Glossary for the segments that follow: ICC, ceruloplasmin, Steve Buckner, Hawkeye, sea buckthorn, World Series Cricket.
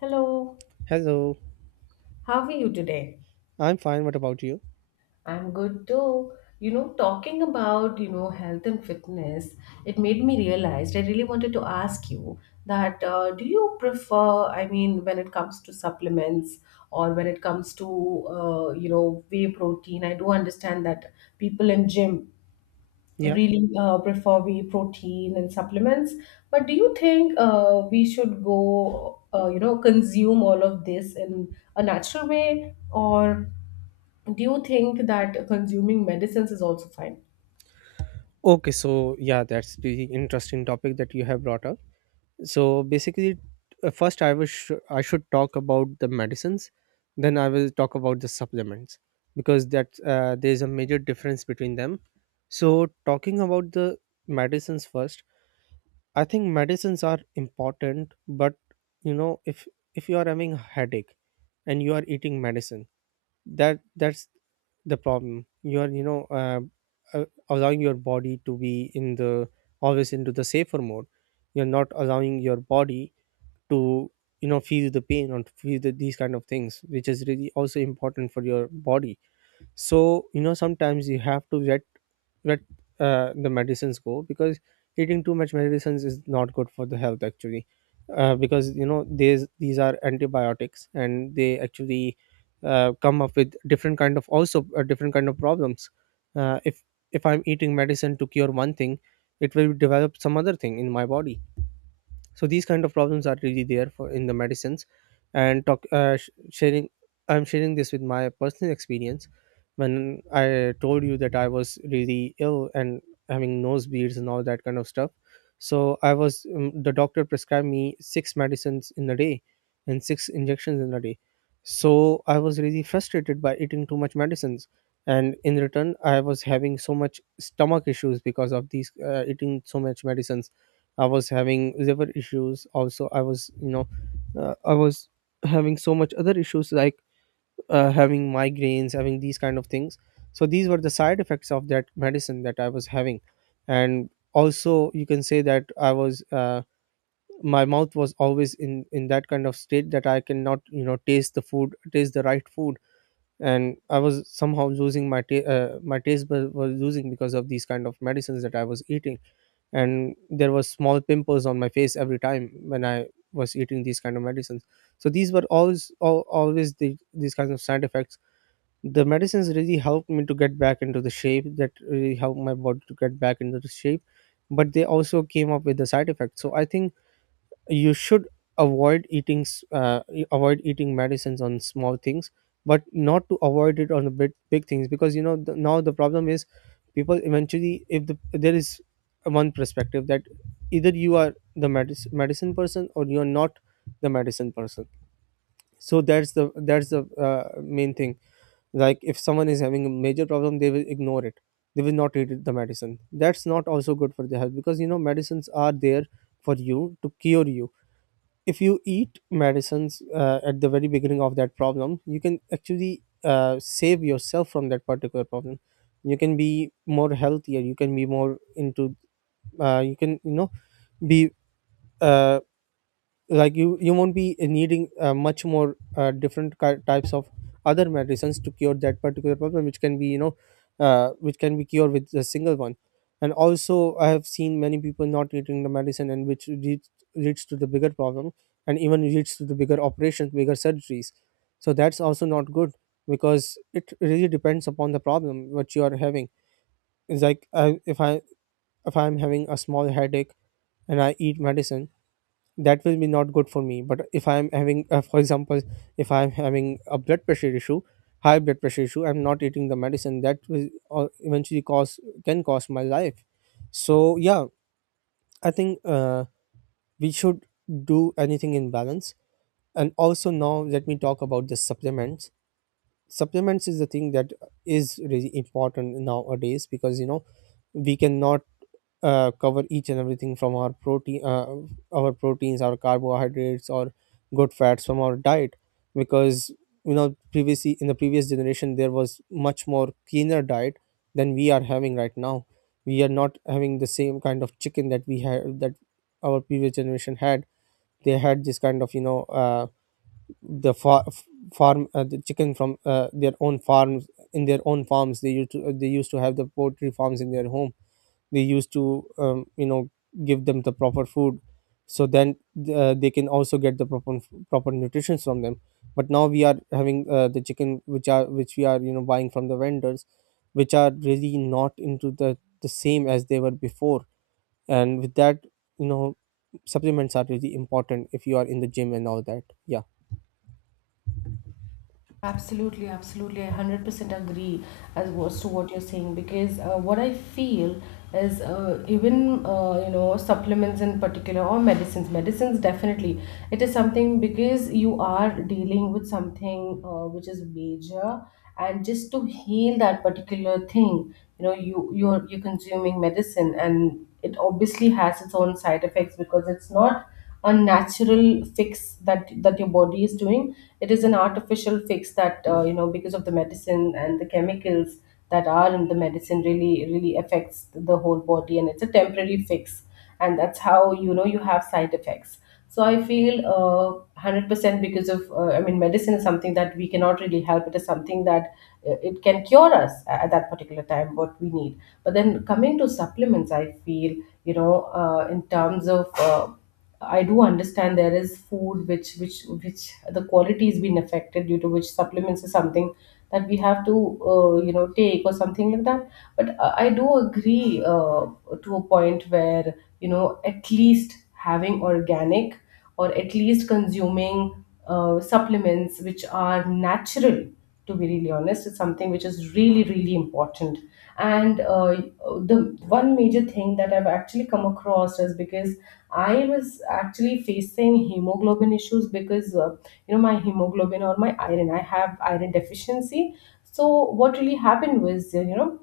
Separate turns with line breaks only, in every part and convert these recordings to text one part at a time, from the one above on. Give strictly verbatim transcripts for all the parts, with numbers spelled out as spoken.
Hello,
Hello,
how are you today?
I'm fine. What about you?
I'm good too. You know, talking about, you know, health and fitness, it made me realize I really wanted to ask you that uh, do you prefer, I mean, when it comes to supplements or when it comes to, uh, you know, whey protein. I do understand that people in gym
Yeah.
really uh, prefer we protein and supplements, but do you think uh, we should go uh, you know consume all of this in a natural way, or do you think that consuming medicines is also fine?
Okay, so yeah, that's the interesting topic that you have brought up. So basically, uh, first I wish I should talk about the medicines, then I will talk about the supplements because that uh, there is a major difference between them. So talking about the medicines first, I think medicines are important, but you know, if if you are having a headache and you are eating medicine that that's the problem. You are you know uh, uh, allowing your body to be in the always into the safer mode. You're not allowing your body to, you know, feel the pain or to feel the, these kind of things, which is really also important for your body. So you know, sometimes you have to let let uh, the medicines go, because eating too much medicines is not good for the health actually. Uh, because you know, these these are antibiotics and they actually uh, come up with different kind of also uh, different kind of problems. Uh, if if I'm eating medicine to cure one thing, it will develop some other thing in my body. So these kind of problems are really there for in the medicines. And talk uh, sh- sharing I'm sharing this with my personal experience. When I told you that I was really ill and having nosebleeds and all that kind of stuff, so I was um, the doctor prescribed me six medicines in a day and six injections in a day. So I was really frustrated by eating too much medicines, and in return I was having so much stomach issues because of these uh, eating so much medicines. I was having liver issues also. I was you know, uh, I was having so much other issues like uh, having migraines, having these kind of things. So these were the side effects of that medicine that I was having. And also you can say that I was uh, my mouth was always in in that kind of state that I cannot, you know, taste the food, taste the right food. And I was somehow losing my ta- uh, my taste bud was losing because of these kind of medicines that I was eating. And there was small pimples on my face every time when I was eating these kind of medicines. So these were always al- always the, these kinds of side effects. The medicines really helped me to get back into the shape, that really helped my body to get back into the shape, but they also came up with the side effects. So I think you should avoid eating s- uh, you avoid eating medicines on small things, but not to avoid it on the big, big things. Because you know the, now the problem is, people eventually if the, there is one perspective that either you are the medicine, medicine person or you are not the medicine person. So that's the that's the uh, main thing. Like if someone is having a major problem, they will ignore it. They will not eat it- the medicine. That's not also good for the health, because you know medicines are there for you to cure you. If you eat medicines uh, at the very beginning of that problem, you can actually uh, save yourself from that particular problem. You can be more healthier, you can be more into, uh, you can you know be, uh, like you you won't be needing uh, much more uh, different ki- types of other medicines to cure that particular problem, which can be, you know, uh, which can be cured with a single one. And also I have seen many people not eating the medicine, and which leads, leads to the bigger problem, and even leads to the bigger operations, bigger surgeries. So that's also not good, because it really depends upon the problem what you are having. It's like I, if I, if I'm having a small headache and I eat medicine, that will be not good for me. But if I'm having, uh, for example, if I'm having a blood pressure issue, high blood pressure issue, I'm not eating the medicine, that will uh, eventually cause, can cost my life. So yeah, I think uh, we should do anything in balance. And also now let me talk about the supplements. Supplements is the thing that is really important nowadays, because you know we cannot uh, cover each and everything from our protein uh, our proteins, our carbohydrates, or good fats from our diet. Because you know previously, in the previous generation, there was much more cleaner diet than we are having right now. We are not having the same kind of chicken that we had, that our previous generation had. They had this kind of, you know, uh, the far, farm uh, the chicken from uh, their own farms. In their own farms, they used to they used to have the poultry farms in their home. We used to, um, you know, give them the proper food, so then uh, they can also get the proper proper nutrition from them. But now we are having uh, the chicken which are, which we are you know buying from the vendors, which are really not into the the same as they were before. And with that, you know, supplements are really important if you are in the gym and all that. Yeah.
Absolutely, absolutely. I one hundred percent agree as was to what you're saying, because uh, what I feel is, uh, even uh, you know supplements in particular, or medicines, medicines definitely, it is something because you are dealing with something uh, which is major. And just to heal that particular thing, you know, you you're you're consuming medicine, and it obviously has its own side effects because it's not a natural fix that that your body is doing. It is an artificial fix that, uh, you know because of the medicine, and the chemicals that are in the medicine really really affects the whole body, and it's a temporary fix, and that's how, you know, you have side effects. So I feel, uh, one hundred percent, because of, uh, I mean, medicine is something that we cannot really help. It is something that uh, it can cure us a- at that particular time what we need. But then, coming to supplements, I feel, you know uh, in terms of uh, I do understand there is food which which which the quality is being affected, due to which supplements is something that we have to, uh, you know take, or something like that. But uh, I do agree, uh, to a point where, you know, at least having organic or at least consuming uh, supplements which are natural. To be really honest, it's something which is really really important. And uh, the one major thing that I've actually come across is because I was actually facing hemoglobin issues because, uh, you know, my hemoglobin, or my iron, I have iron deficiency. So what really happened was, you know,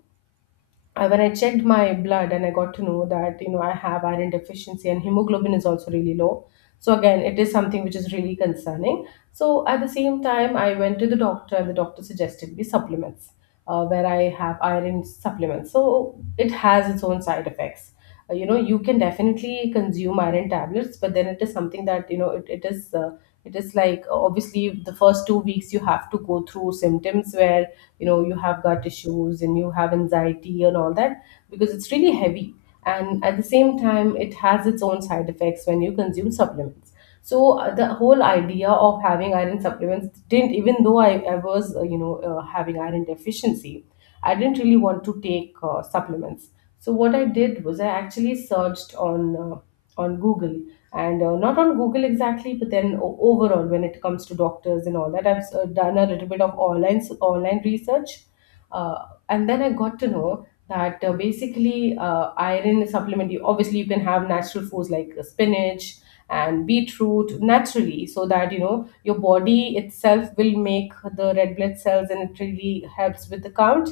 uh, when I checked my blood and I got to know that, you know, I have iron deficiency and hemoglobin is also really low. So again, it is something which is really concerning. So at the same time, I went to the doctor, and the doctor suggested me supplements uh, where I have iron supplements. So it has its own side effects. Uh, you know, you can definitely consume iron tablets, but then it is something that, you know, it, it is. Uh, it is like, uh, obviously, the first two weeks you have to go through symptoms where, you know, you have gut issues, and you have anxiety and all that, because it's really heavy. And at the same time, it has its own side effects when you consume supplements. So uh, the whole idea of having iron supplements didn't, even though i, I was, uh, you know uh, having iron deficiency, I didn't really want to take uh, supplements. So what I did was I actually searched on uh, on Google, and uh, not on Google exactly, but then, o- overall, when it comes to doctors and all that, I've uh, done a little bit of online online research. Uh, and then I got to know that, uh, basically, uh, iron supplement. You obviously, you can have natural foods like uh, spinach and beetroot naturally, so that, you know, your body itself will make the red blood cells, and it really helps with the count.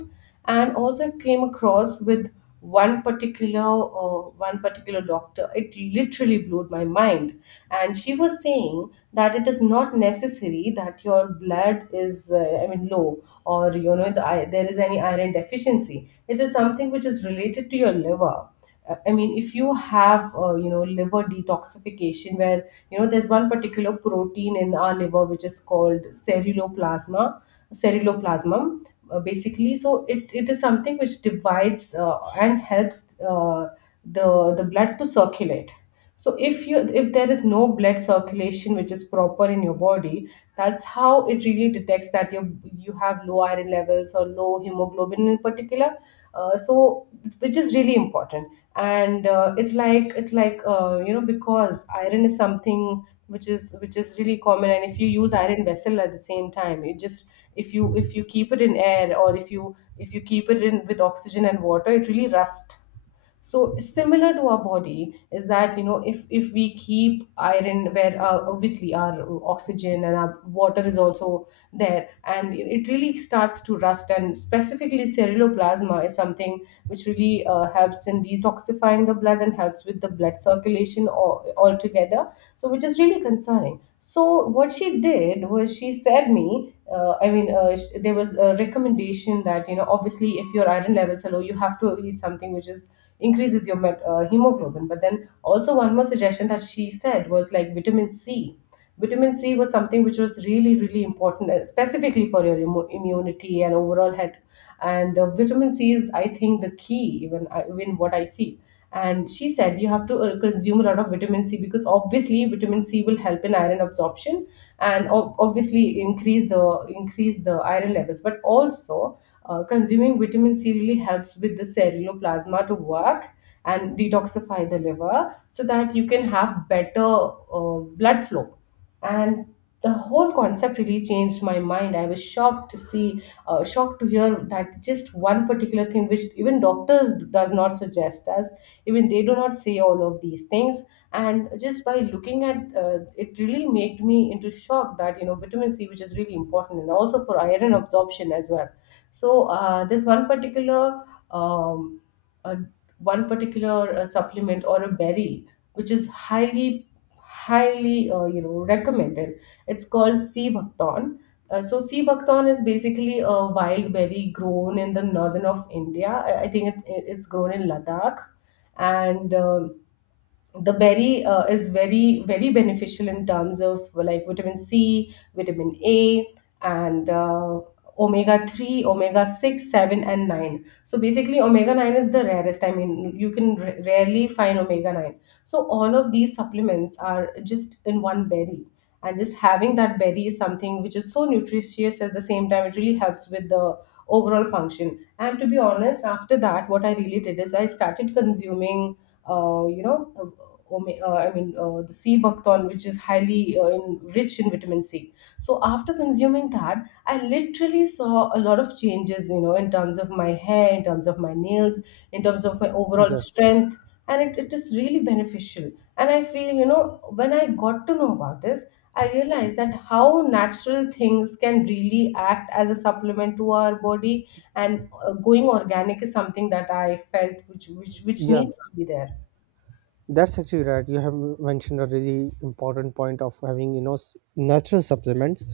And also, I came across with one particular uh, one particular doctor. It literally blew my mind, and she was saying that it is not necessary that your blood is, uh, I mean, low, or, you know, the, i- there is any iron deficiency, it is something which is related to your liver. Uh, I mean, if you have, uh, you know, liver detoxification where, you know, there's one particular protein in our liver which is called ceruloplasma, ceruloplasmum. Uh, basically, so it, it is something which divides uh, and helps, uh, the the blood to circulate. So if you if there is no blood circulation which is proper in your body, that's how it really detects that you you have low iron levels or low hemoglobin in particular. Uh, so, which is really important. And uh, it's like, it's like uh, you know, because iron is something which is, which is really common, and if you use iron vessel at the same time, it just, if you if you keep it in air, or if you if you keep it in with oxygen and water, it really rust. So, similar to our body is that, you know, if if we keep iron where, uh, obviously, our oxygen and our water is also there, and it it really starts to rust. And specifically, ceruloplasma is something which really uh, helps in detoxifying the blood and helps with the blood circulation all, altogether. So, which is really concerning. So what she did was, she said me, uh, I mean, uh, sh- there was a recommendation that, you know, obviously, if your iron levels are low, you have to eat something which is increases your met- uh, hemoglobin. But then, also, one more suggestion that she said was, like, vitamin C. Vitamin C was something which was really really important, uh, specifically for your immu- immunity and overall health. And uh, vitamin C is, I think, the key. Even I- even what I feel. And she said you have to uh, consume a lot of vitamin C, because, obviously, vitamin C will help in iron absorption and, ob- obviously, increase the increase the iron levels, but also, uh, consuming vitamin C really helps with the ceruloplasma to work and detoxify the liver, so that you can have better uh, blood flow. And the whole concept really changed my mind. I was shocked to see, uh, shocked to hear that just one particular thing, which even doctors does not suggest us, even they do not say all of these things. And just by looking at uh, it really made me into shock, that, you know, vitamin C, which is really important, and also for iron absorption as well. So uh, there's one particular um, uh, one particular uh, supplement, or a berry, which is highly highly uh, you know, recommended. It's called sea buckthorn. Uh, so, sea buckthorn is basically a wild berry grown in the northern of India. I I think it, it- it's grown in Ladakh. And um the berry uh, is very very beneficial in terms of, like, vitamin C, vitamin A, and uh, omega three, omega six seven and nine. So basically, omega nine is the rarest. I mean, you can r- rarely find omega nine. So all of these supplements are just in one berry, and just having that berry is something which is so nutritious. At the same time, it really helps with the overall function. And to be honest, after that, what I really did is I started consuming, uh, you know, uh, ome- uh, I mean, uh, the sea buckthorn, which is highly, uh, in, rich in vitamin C. So after consuming that, I literally saw a lot of changes, you know, in terms of my hair, in terms of my nails, in terms of my overall
Yeah.
strength, and it, it is really beneficial. And I feel, you know, when I got to know about this, I realized that how natural things can really act as a supplement to our body, and uh, going organic is something that I felt which which which
Yeah,
needs to be there.
that's actually right. You have mentioned a really important point of having, you know, s- natural supplements,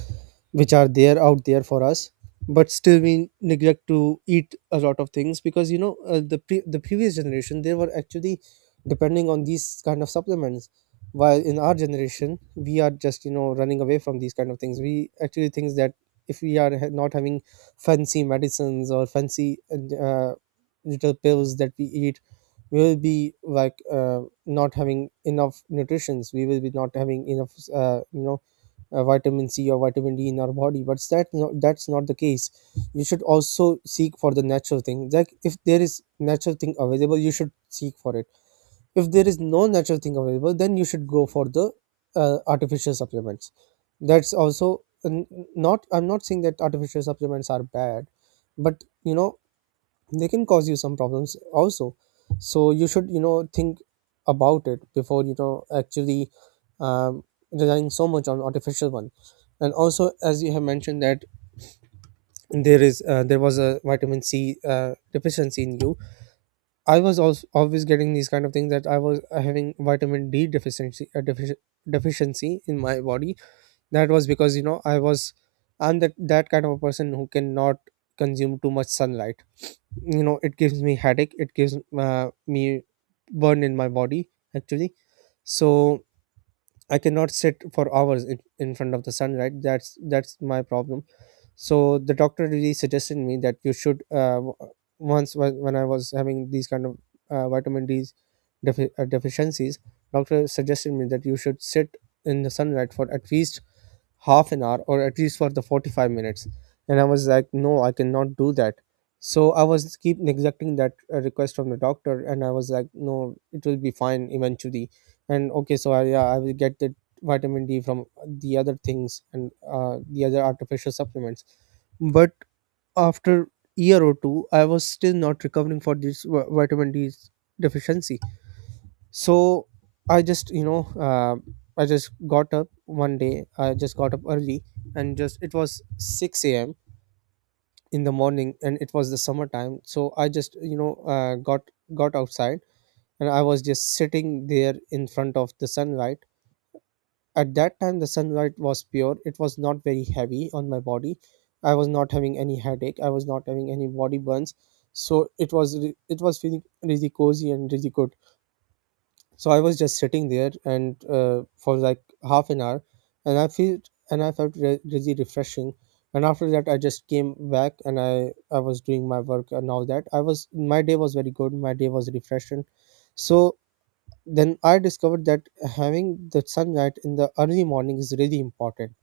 which are there out there for us, but still we neglect to eat a lot of things. Because you know uh, the pre- the previous generation, they were actually depending on these kind of supplements, while in our generation we are just, you know, running away from these kind of things. We actually think that if we are ha- not having fancy medicines or fancy uh, little pills that we eat, we will be like, Uh, not having enough nutritions, we will be not having enough uh, you know, uh, vitamin c or vitamin d in our body. But that, no, that's not the case. You should also seek for the natural thing. Like if there is natural thing available, you should seek for it. If there is no natural thing available, then you should go for the uh, artificial supplements. That's also, n- not I'm not saying that artificial supplements are bad, but you know they can cause you some problems also. So you should, you know, think about it before, you know, actually, um, relying so much on artificial one. And also, as you have mentioned that there is uh, there was a vitamin c uh, deficiency in you, I was also always getting these kind of things, that i was uh, having vitamin d deficiency uh, defici- deficiency in my body. That was because you know I was, I'm that that kind of a person who cannot consume too much sunlight. You know it gives me headache, it gives uh, me burn in my body actually. So I cannot sit for hours in, in front of the sun, right? That's that's my problem. So the doctor really suggested me that you should uh, w- once when, when I was having these kind of uh, vitamin d defi- uh, deficiencies, doctor suggested me that you should sit in the sunlight for at least half an hour, or at least for the forty-five minutes. And I was like, no, I cannot do that. So I was keep neglecting that uh, request from the doctor, and I was like, no, it will be fine eventually. And okay, so I, yeah, I will get the vitamin d from the other things and uh, the other artificial supplements. But after year or two, I was still not recovering for this vi- vitamin d deficiency. So I just you know, uh, I just got up one day, I just got up early, and just it was six a.m in the morning, and it was the summertime. So I just, you know, uh, got got outside, and I was just sitting there in front of the sunlight. At that time the sunlight was pure, it was not very heavy on my body. I was not having any headache, I was not having any body burns. So it was re- it was feeling really cozy and really good. So I was just sitting there and uh, for like half an hour, and I feel and I felt re- really refreshing. And after that, I just came back and I I was doing my work and all that. I was, my day was very good. My day was refreshing. So then I discovered that having the sunlight in the early morning is really important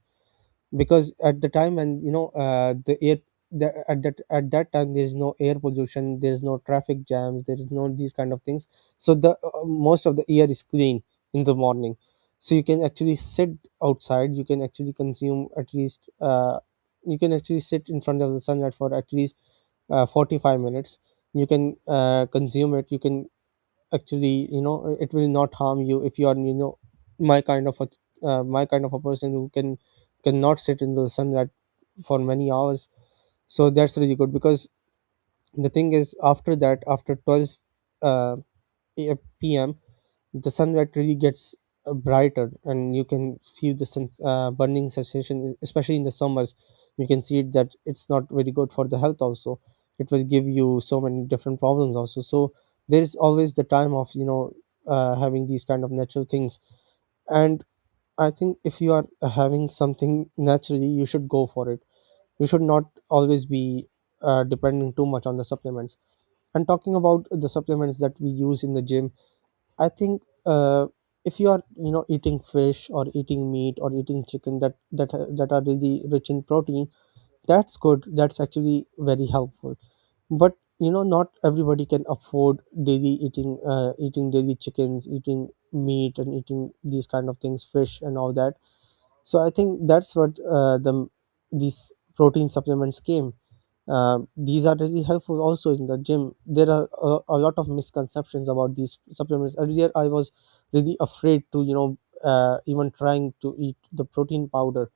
because at the time and you know uh, the air the, at that at that time there is no air pollution, there is no traffic jams, there is no these kind of things, so the uh, most of the air is clean in the morning. So you can actually sit outside, you can actually consume at least uh, you can actually sit in front of the sunlight for at least uh, forty-five minutes. You can uh, consume it. You can actually, you know, it will not harm you if you are, you know, my kind of a uh, my kind of a person who can cannot sit in the sun that for many hours. So that's really good, because the thing is, after that, after twelve uh, a- pm, the sun really gets uh, brighter, and you can feel the sun uh, burning sensation, es- especially in the summers. You can see it that it's not very good for the health also, it will give you so many different problems also. So there is always the time of, you know, uh, having these kind of natural things. And I think if you are uh, having something naturally, you should go for it. You should not always be uh, depending too much on the supplements. And talking about the supplements that we use in the gym, I think uh, if you are, you know, eating fish or eating meat or eating chicken that that are- that are really rich in protein, that's good. That's actually very helpful. But you know, not everybody can afford daily eating uh, eating daily chickens, eating meat, and eating these kind of things, fish, and all that. So I think that's what uh, the these protein supplements came. Uh, these are really helpful also in the gym. There are a, a lot of misconceptions about these supplements. Earlier, I was really afraid to, you know, uh, even trying to eat the protein powder,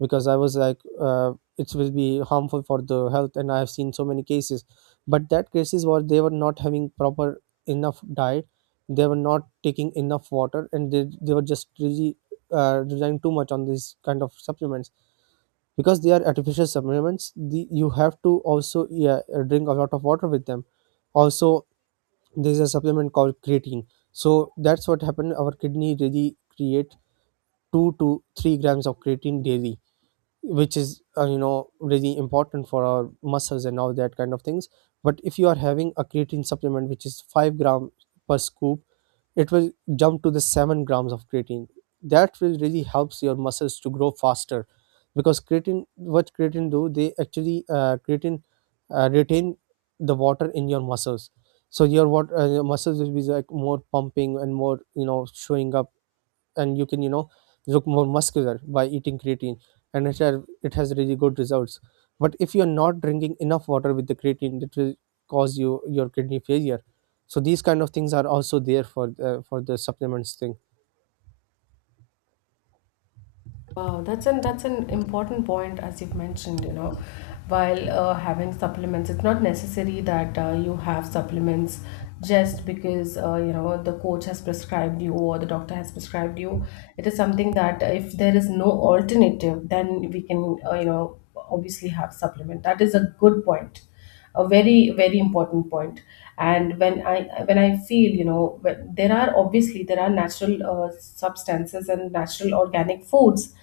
because I was like uh, it will be harmful for the health, and I have seen so many cases. But that cases were, they were not having proper enough diet, they were not taking enough water, and they they were just really uh, relying too much on these kind of supplements, because they are artificial supplements. The, you have to also, yeah, uh, drink a lot of water with them also. There's a supplement called creatine. So that's what happened: our kidney really create two to three grams of creatine daily, which is uh, you know, really important for our muscles and all that kind of things. But if you are having a creatine supplement which is five gram per scoop, it will jump to the seven grams of creatine. That will really helps your muscles to grow faster, because creatine, what creatine do, they actually uh, creatine uh, retain the water in your muscles. So your water uh, your muscles will be like more pumping and more, you know, showing up, and you can, you know, look more muscular by eating creatine. And it, have, it has really good results. But if you're not drinking enough water with the creatine, it will cause you your kidney failure. So these kind of things are also there for uh, for the supplements thing.
Wow, that's an that's an important point, as you've mentioned, you know. While uh, having supplements, it's not necessary that uh, you have supplements just because, uh, you know, the coach has prescribed you or the doctor has prescribed you. It is something that, if there is no alternative, then we can uh, you know obviously have supplement. That is a good point, a very very important point. And when i when I feel, you know, when- there are obviously, there are natural uh, substances and natural organic foods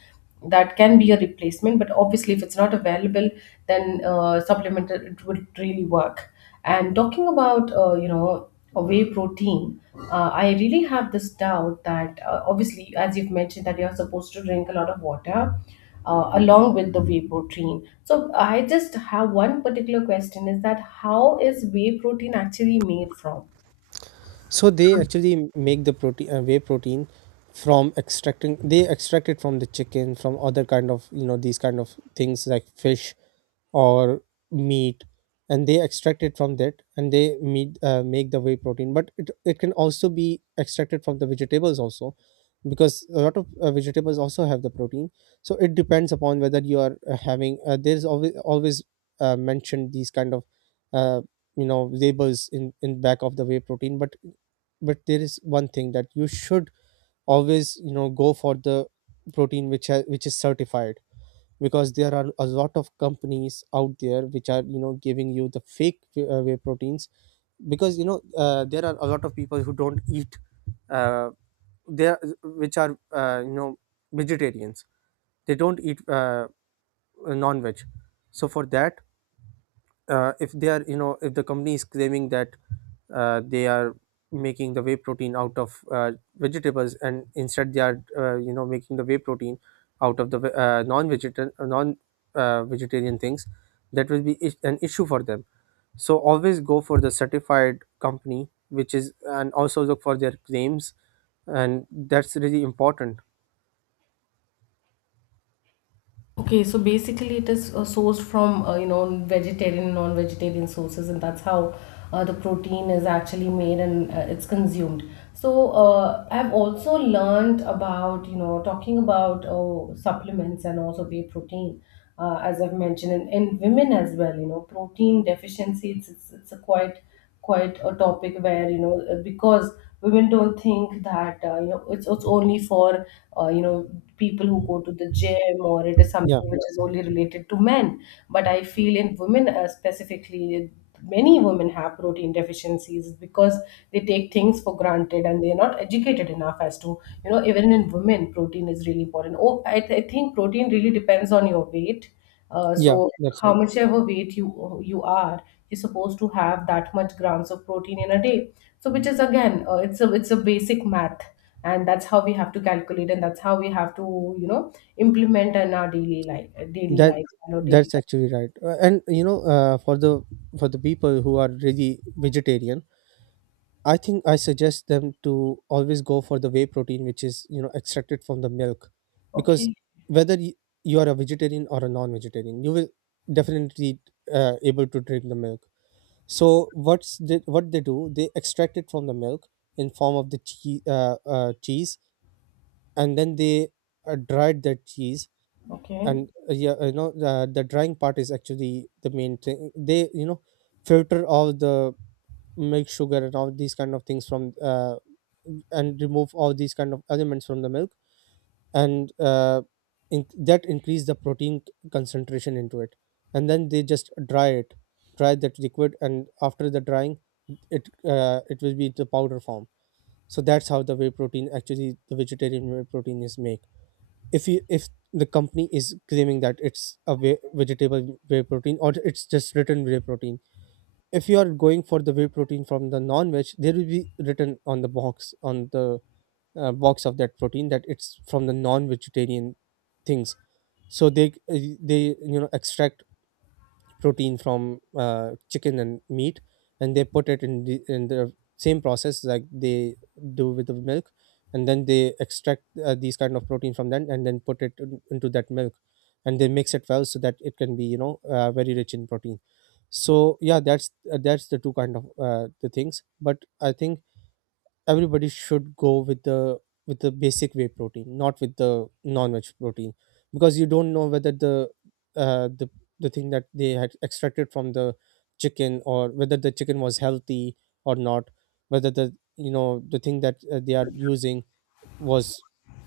that can be a replacement, but obviously, if it's not available, then uh, supplement, it would really work. And talking about, uh, you know, a whey protein, uh, I really have this doubt that, uh, obviously, as you've mentioned, that you're supposed to drink a lot of water uh, along with the whey protein. So I just have one particular question: is that how is whey protein actually made from?
So they actually make the protein uh, whey protein from extracting, they extract it from the chicken, from other kind of, you know, these kind of things like fish or meat. And they extract it from that and they meet, uh, make the whey protein. But it, it can also be extracted from the vegetables also, because a lot of uh, vegetables also have the protein. So it depends upon whether you are uh, having uh, there's always always uh, mentioned these kind of uh, you know, labels in in back of the whey protein. but but there is one thing that you should always, you know, go for the protein which ha- which is certified, because there are a lot of companies out there which are, you know, giving you the fake whey uh, whey proteins. Because you know, uh, there are a lot of people who don't eat uh, there which are uh, you know, vegetarians. They don't eat uh, non-veg. So for that, uh, if they are, you know, if the company is claiming that uh, they are making the whey protein out of uh, vegetables, and instead they are, uh, you know, making the whey protein out of the ve- uh, non-vegetarian non uh, vegetarian things, that will be is- an issue for them. So always go for the certified company which is, and also look for their claims, and that's really important.
Okay, so basically it is uh, sourced from, uh, you know, vegetarian, non-vegetarian sources, and that's how uh, the protein is actually made, and uh, it's consumed. So uh, I've also learned about you know talking about uh, supplements and also whey protein, uh, as I've mentioned, and in women as well. You know, protein deficiency it's it's, it's a quite quite a topic where you know uh, because women don't think that uh, you know it's, it's only for uh, you know people who go to the gym, or it is
Yeah,
something which is only related to men. But I feel in women uh, specifically many women have protein deficiencies because they take things for granted, and they're not educated enough as to, you know, even in women protein is really important. oh i, th- I think protein really depends on your weight. uh,
yeah,
so
that's
how
all.
much ever weight you you are, you're supposed to have that much grams of protein in a day. So which is again, uh, it's a it's a basic math, and that's how we have to calculate, and that's how we have to, you know implement in our daily life, uh, daily
That
lifestyle or daily
that's
time.
actually right. Uh, and you know, uh, for the for the people who are really vegetarian, I think I suggest them to always go for the whey protein which is, you know, extracted from the milk. Because
Okay,
whether y- you are a vegetarian or a non-vegetarian, you will definitely uh, able to drink the milk. So what's the, what they do, they extract it from the milk in form of the cheese, uh, uh, cheese, and then they uh, dried that cheese.
okay.
And uh, yeah, you know, the, the drying part is actually the main thing. They, you know, filter all the milk sugar and all these kind of things from uh, and remove all these kind of elements from the milk. And uh, in, that increase the protein c- concentration into it, and then they just dry it, dry that liquid, and after the drying, it uh, it will be the powder form. So that's how the whey protein actually, the vegetarian whey protein, is made. If you if the company is claiming that it's a whey, vegetable whey protein, or it's just written whey protein, if you are going for the whey protein from the non-veg, there will be written on the box, on the uh, box of that protein, that it's from the non-vegetarian things. So they uh, they, you know, extract protein from uh, chicken and meat, and they put it in the, in the same process like they do with the milk. And then they extract uh, these kind of protein from them and then put it in, into that milk, and they mix it well so that it can be, you know, uh, very rich in protein. So yeah, that's uh, that's the two kind of uh, the things. But I think everybody should go with the with the basic whey protein, not with the non-veg protein, because you don't know whether the uh, the the thing that they had extracted from the chicken, or whether the chicken was healthy or not, whether the, you know, the thing that uh, they are using was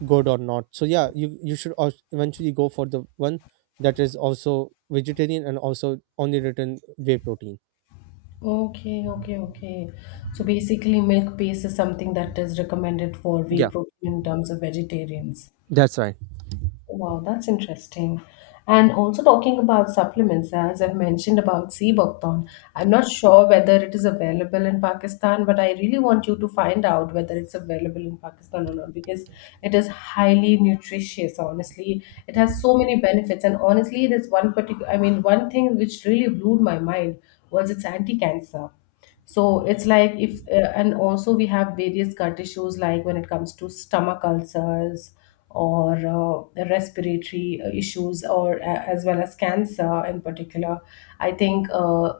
good or not. So yeah, you you should al- eventually go for the one that is also vegetarian and also only written whey protein.
Okay, okay, okay. So basically, milk base is something that is recommended for whey
Yeah,
protein in terms of vegetarians.
that's right.
Wow, that's interesting. And also talking about supplements, as I've mentioned about Seabuckthorn, I'm not sure whether it is available in Pakistan, but I really want you to find out whether it's available in Pakistan or not, because it is highly nutritious, honestly. It has so many benefits. And honestly, there's one particular, I mean, one thing which really blew my mind was its anti-cancer. So it's like, if uh, and also we have various gut issues like when it comes to stomach ulcers or uh, respiratory uh, issues, or uh, as well as cancer in particular. I think, uh,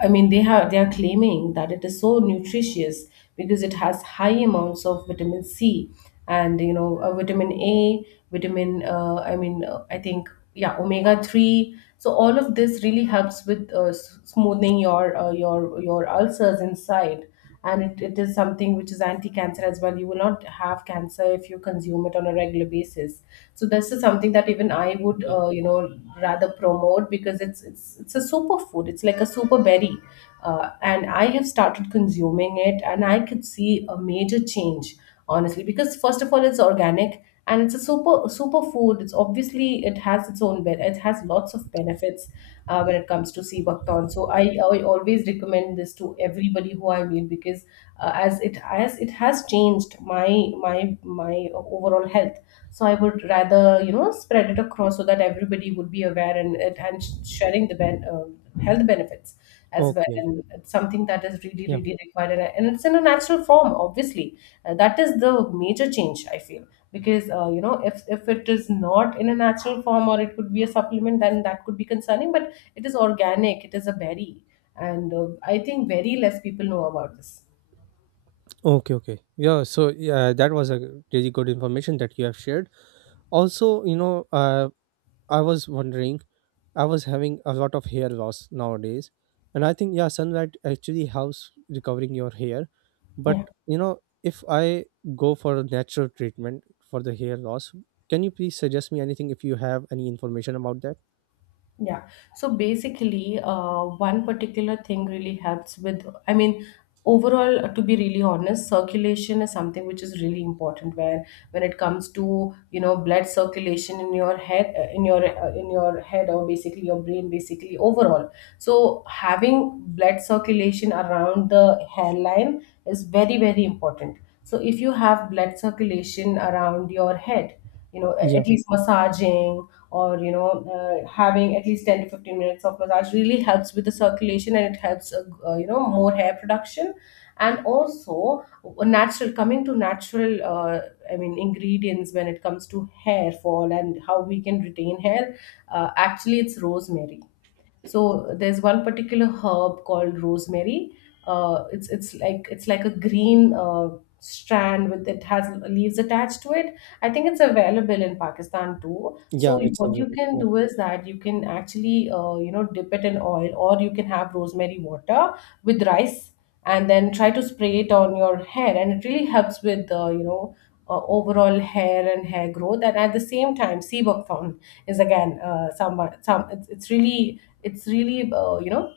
i mean they have, they are claiming that it is so nutritious because it has high amounts of vitamin C, and you know uh, vitamin A, vitamin uh, i mean uh, I think, yeah, omega three. So all of this really helps with uh, s- smoothing your uh, your your ulcers inside. And it, it is something which is anti-cancer as well. You will not have cancer if you consume it on a regular basis. So this is something that even I would
Okay,
uh, you know rather promote because it's it's it's a superfood, it's like a super berry. Uh, and I have started consuming it, and I could see a major change, honestly, because first of all, it's organic, and it's a super super food. It's obviously, it has its own be- it has lots of benefits uh, when it comes to seabaktan. So I, I always recommend this to everybody who I meet because uh, as it as it has changed my my my overall health. So I would rather, you know, spread it across so that everybody would be aware, and and and sh- sharing the ben- uh, health benefits as well.
okay,
And it's something that is really
yeah.
really required, and and it's in a natural form, obviously. Uh, that is the major change I feel, because uh, you know if if it is not in a natural form, or it could be a supplement, then that could be concerning. But it is organic, it is a berry. And uh, I think very less people know about this.
Okay, okay. Yeah, so yeah, that was a g- really good information that you have shared. Also, you know, uh, I was wondering, I was having a lot of hair loss nowadays, and I think, yeah, sunlight actually helps recovering your hair. But
Yeah.
you know, if I go for a natural treatment for the hair loss, can you please suggest me anything if you have any information about that?
Yeah. So basically, uh, one particular thing really helps with, I mean, overall, uh, to be really honest, circulation is something which is really important when when it comes to, you know, blood circulation in your head, uh, in your, uh, in your head, or basically your brain, basically overall. So having blood circulation around the hairline is very, very important. So if you have blood circulation around your head, you know, a-
Yeah,
at least massaging, or you know uh, having at least ten to fifteen minutes of massage really helps with the circulation, and it helps uh, uh, you know more hair production. And also uh, natural, coming to natural uh, i mean ingredients when it comes to hair fall and how we can retain hair, uh, actually it's rosemary. So there's one particular herb called rosemary. Uh, it's it's like, it's like a green uh, strand with, it has leaves attached to it. I think it's available in Pakistan too.
yeah,
So
it's
what you
available.
can
Yeah.
do is that you can actually, uh, you know dip it in oil, or you can have rosemary water with rice, and then try to spray it on your hair, and it really helps with the, you know, uh, overall hair and hair growth. And at the same time, sea buckthorn is again uh, some some it's, it's really, it's really uh, you know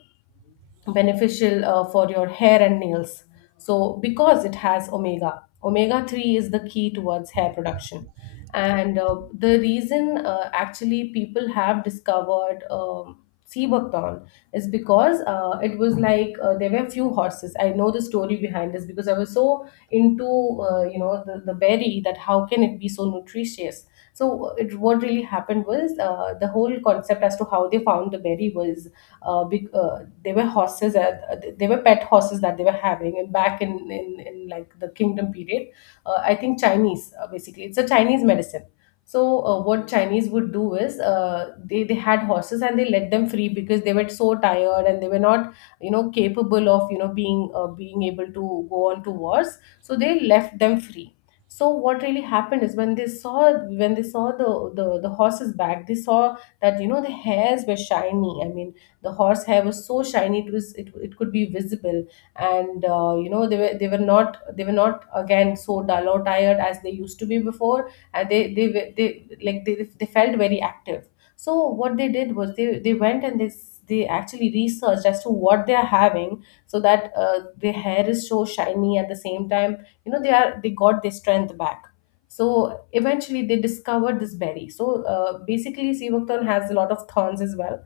beneficial uh, for your hair and nails. So, because it has omega, omega three is the key towards hair production. And uh, the reason, uh, actually people have discovered um Seabuckthorn is because uh, it was like uh, there were few horses. I know the story behind this because I was so into, uh, you know the, the berry, that how can it be so nutritious. So it, what really happened was, uh, the whole concept as to how they found the berry was uh, be, uh, they were horses that uh, they were pet horses that they were having, and back in, in, in like the kingdom period. uh, I think Chinese, uh, basically it's a Chinese medicine. So uh, what Chinese would do is, uh, they, they had horses and they let them free because they were so tired, and they were not, you know, capable of, you know, being uh, being able to go on to wars, so they left them free. So what really happened is, when they saw, when they saw the the, the horses back, they saw that, you know, the hairs were shiny. I mean, the horse hair was so shiny, it was it, it could be visible. And uh, you know they were, they were not, they were not again so dull or tired as they used to be before, and they they were- they, like they, they felt very active. So what they did was, they they went and they s- they actually researched as to what they are having, so that uh, their hair is so shiny. At the same time, you know, they are, they got their strength back. So eventually they discovered this berry. So uh, basically sea buckthorn has a lot of thorns as well.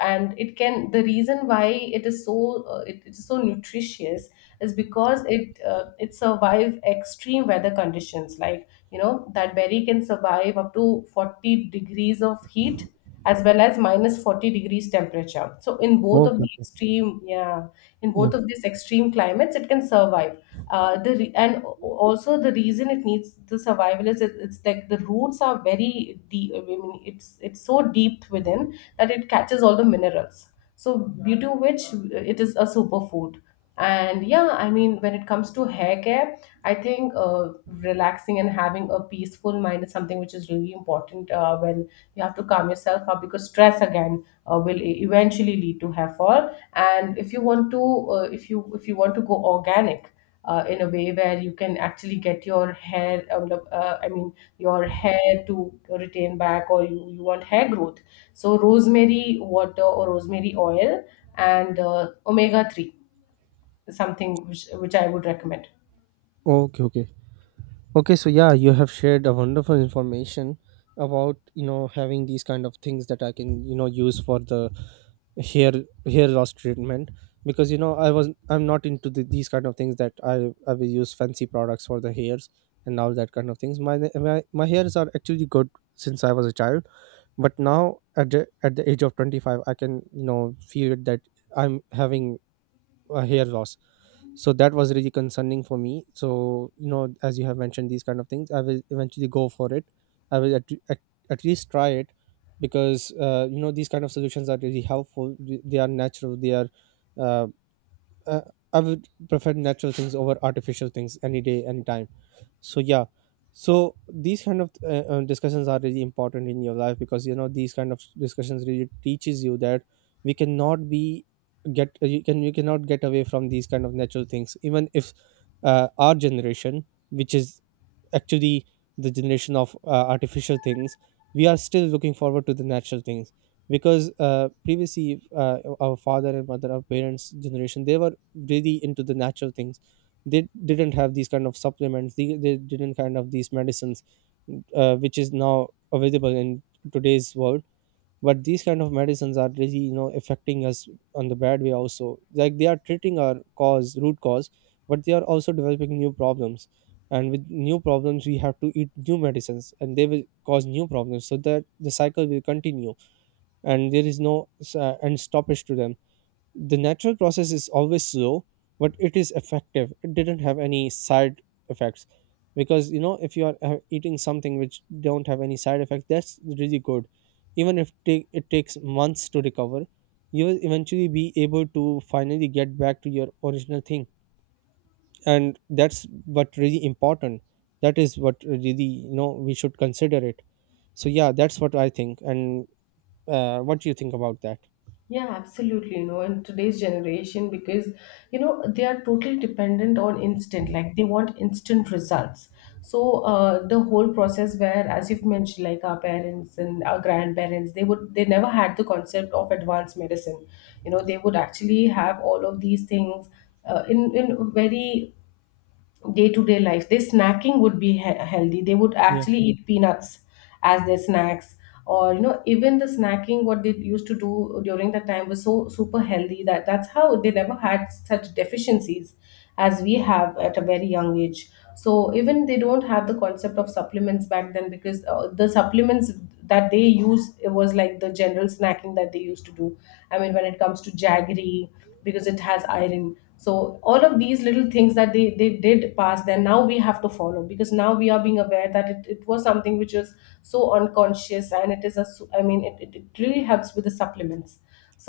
And it can, the reason why it is so uh, it, it is so nutritious is because it uh, it survive extreme weather conditions, like, you know, that berry can survive up to forty degrees of heat, as well as minus forty degrees temperature. So in both of
Okay,
the
okay.
extreme, yeah, in
Yeah.
both of these extreme climates, it can survive. Uh, the re- and also the reason it needs the survival is it, it's like the roots are very deep. I mean, it's it's so deep within, that it catches all the minerals. So due to which, it is a superfood. And yeah, I mean, when it comes to hair care, I think uh, relaxing and having a peaceful mind is something which is really important, uh, when you have to calm yourself up, because stress again uh, will e- eventually lead to hair fall. And if you want to, uh, if you if you want to go organic, uh, in a way where you can actually get your hair um, uh, i mean your hair to retain back, or you, you want hair growth. So rosemary water or rosemary oil, and uh, omega three, something which, which I would recommend.
Okay, okay. Okay, so yeah, you have shared a wonderful information about, you know, having these kind of things that I can, you know, use for the hair hair loss treatment. Because you know, I was, I'm not into the, these kind of things that I I will use fancy products for the hairs and all that kind of things. My my, my hairs are actually good since I was a child, but now at the, at the age of twenty-five, I can, you know, feel that I'm having uh, hair loss. So that was really concerning for me. So you know, as you have mentioned these kind of things, I will eventually go for it. I will at, at, at least try it, because uh, you know, these kind of solutions are really helpful. they they are natural, they are uh, uh, I would prefer natural things over artificial things any day, any time. So yeah, so these kind of uh, uh, discussions are really important in your life, because you know, these kind of discussions really teaches you that we cannot be get uh, you can you cannot get away from these kind of natural things, even if uh, our generation, which is actually the generation of uh, artificial things, we are still looking forward to the natural things. Because uh, previously, uh, our father and mother, our parents generation, they were really into the natural things. They didn't have these kind of supplements, they, they didn't kind of these medicines, uh, which is now available in today's world. But these kind of medicines are really, you know, affecting us on the bad way also, like they are treating our cause root cause, but they are also developing new problems. And with new problems we have to eat new medicines, and they will cause new problems, so that the cycle will continue, and there is no s- uh, end stoppage to them. The natural process is always slow, but it is effective. It didn't have any side effects, because you know, if you are uh, eating something which don't have any side effects, that's really good. Even if take, it takes months to recover, you will eventually be able to finally get back to your original thing. And that's what really important, that is what really, you know, we should consider it. So yeah, that's what I think. And uh, what do you think about that?
Yeah, absolutely. You know, in today's generation, because you know they are totally dependent on instant. Like they want instant results. So uh, the whole process, where, as you've mentioned, like our parents and our grandparents, they would, they never had the concept of advanced medicine. You know, they would actually have all of these things uh, in in very day-to-day life. Their snacking would be he- healthy. They would
Yeah,
actually eat peanuts as their snacks, or, you know, even the snacking what they used to do during that time was so super healthy, that that's how they never had such deficiencies as we have at a very young age. So even they don't have the concept of supplements back then, because uh, the supplements that they use, it was like the general snacking that they used to do. I mean, when it comes to jaggery, because it has iron. So all of these little things that they, they did pass then, now we have to follow, because now we are being aware, that it, it was something which was so unconscious, and it is a su- i mean it, it, it really helps with the supplements.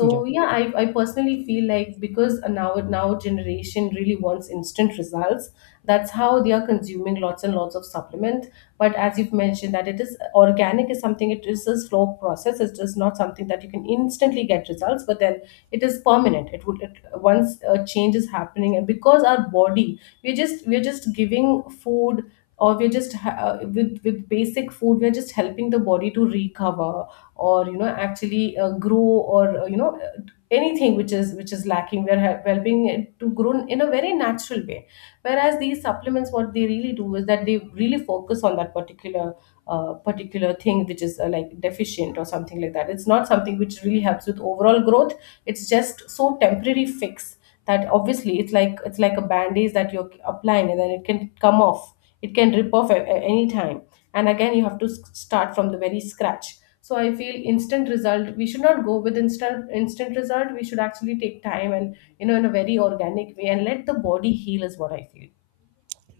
yeah.
yeah, i, I personally feel like, because now now generation really wants instant results. That's how they are consuming lots and lots of supplement. But as you've mentioned, that it is organic is something, it is a slow process, it is not something that you can instantly get results. But then it is permanent, it would, it, once a change is happening, and because our body, we're just we're just giving food, or we're just ha- uh, with with basic food we're just helping the body to recover, or you know actually uh, grow, or uh, you know uh, anything which is, which is lacking, we're hel- helping it to grow in a very natural way. Whereas these supplements, what they really do is that they really focus on that particular uh, particular thing which is uh, like deficient or something like that. It's not something which really helps with overall growth. It's just so temporary fix, that obviously it's like, it's like a bandage that you're applying, and then it can come off, it can rip off at, at any time. And again you have to s- start from the very scratch. So I feel instant result, we should not go with instant, instant result. We should actually take time, and you know, in a very organic way, and let the body heal, is what I feel.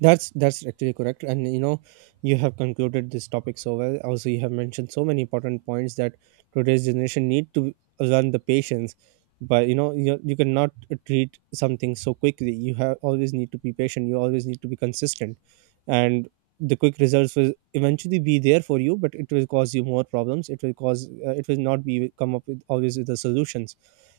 That's that's actually correct. And you know, you have concluded this topic so well. Also, you have mentioned so many important points that today's generation need to learn the patience. But you know, you you cannot treat something so quickly. You have always need to be patient. You always need to be consistent, and the quick results will eventually be there for you, but it will cause you more problems. It will cause, uh, it will not be come up with always with the solutions.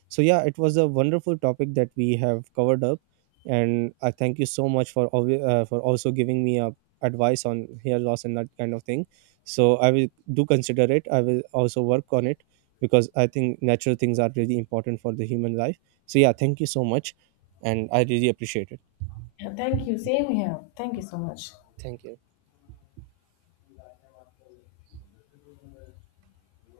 So yeah, it was a wonderful topic that we have covered up, and I thank you so much for alwa- uh, for also giving me a advice on hair loss and that kind of thing. So I will do consider it. I will also work on it, because I think natural things are really important for the human life. So yeah, thank you so much, and I really appreciate it.
Yeah, thank you, same here, thank you so much.
Thank you.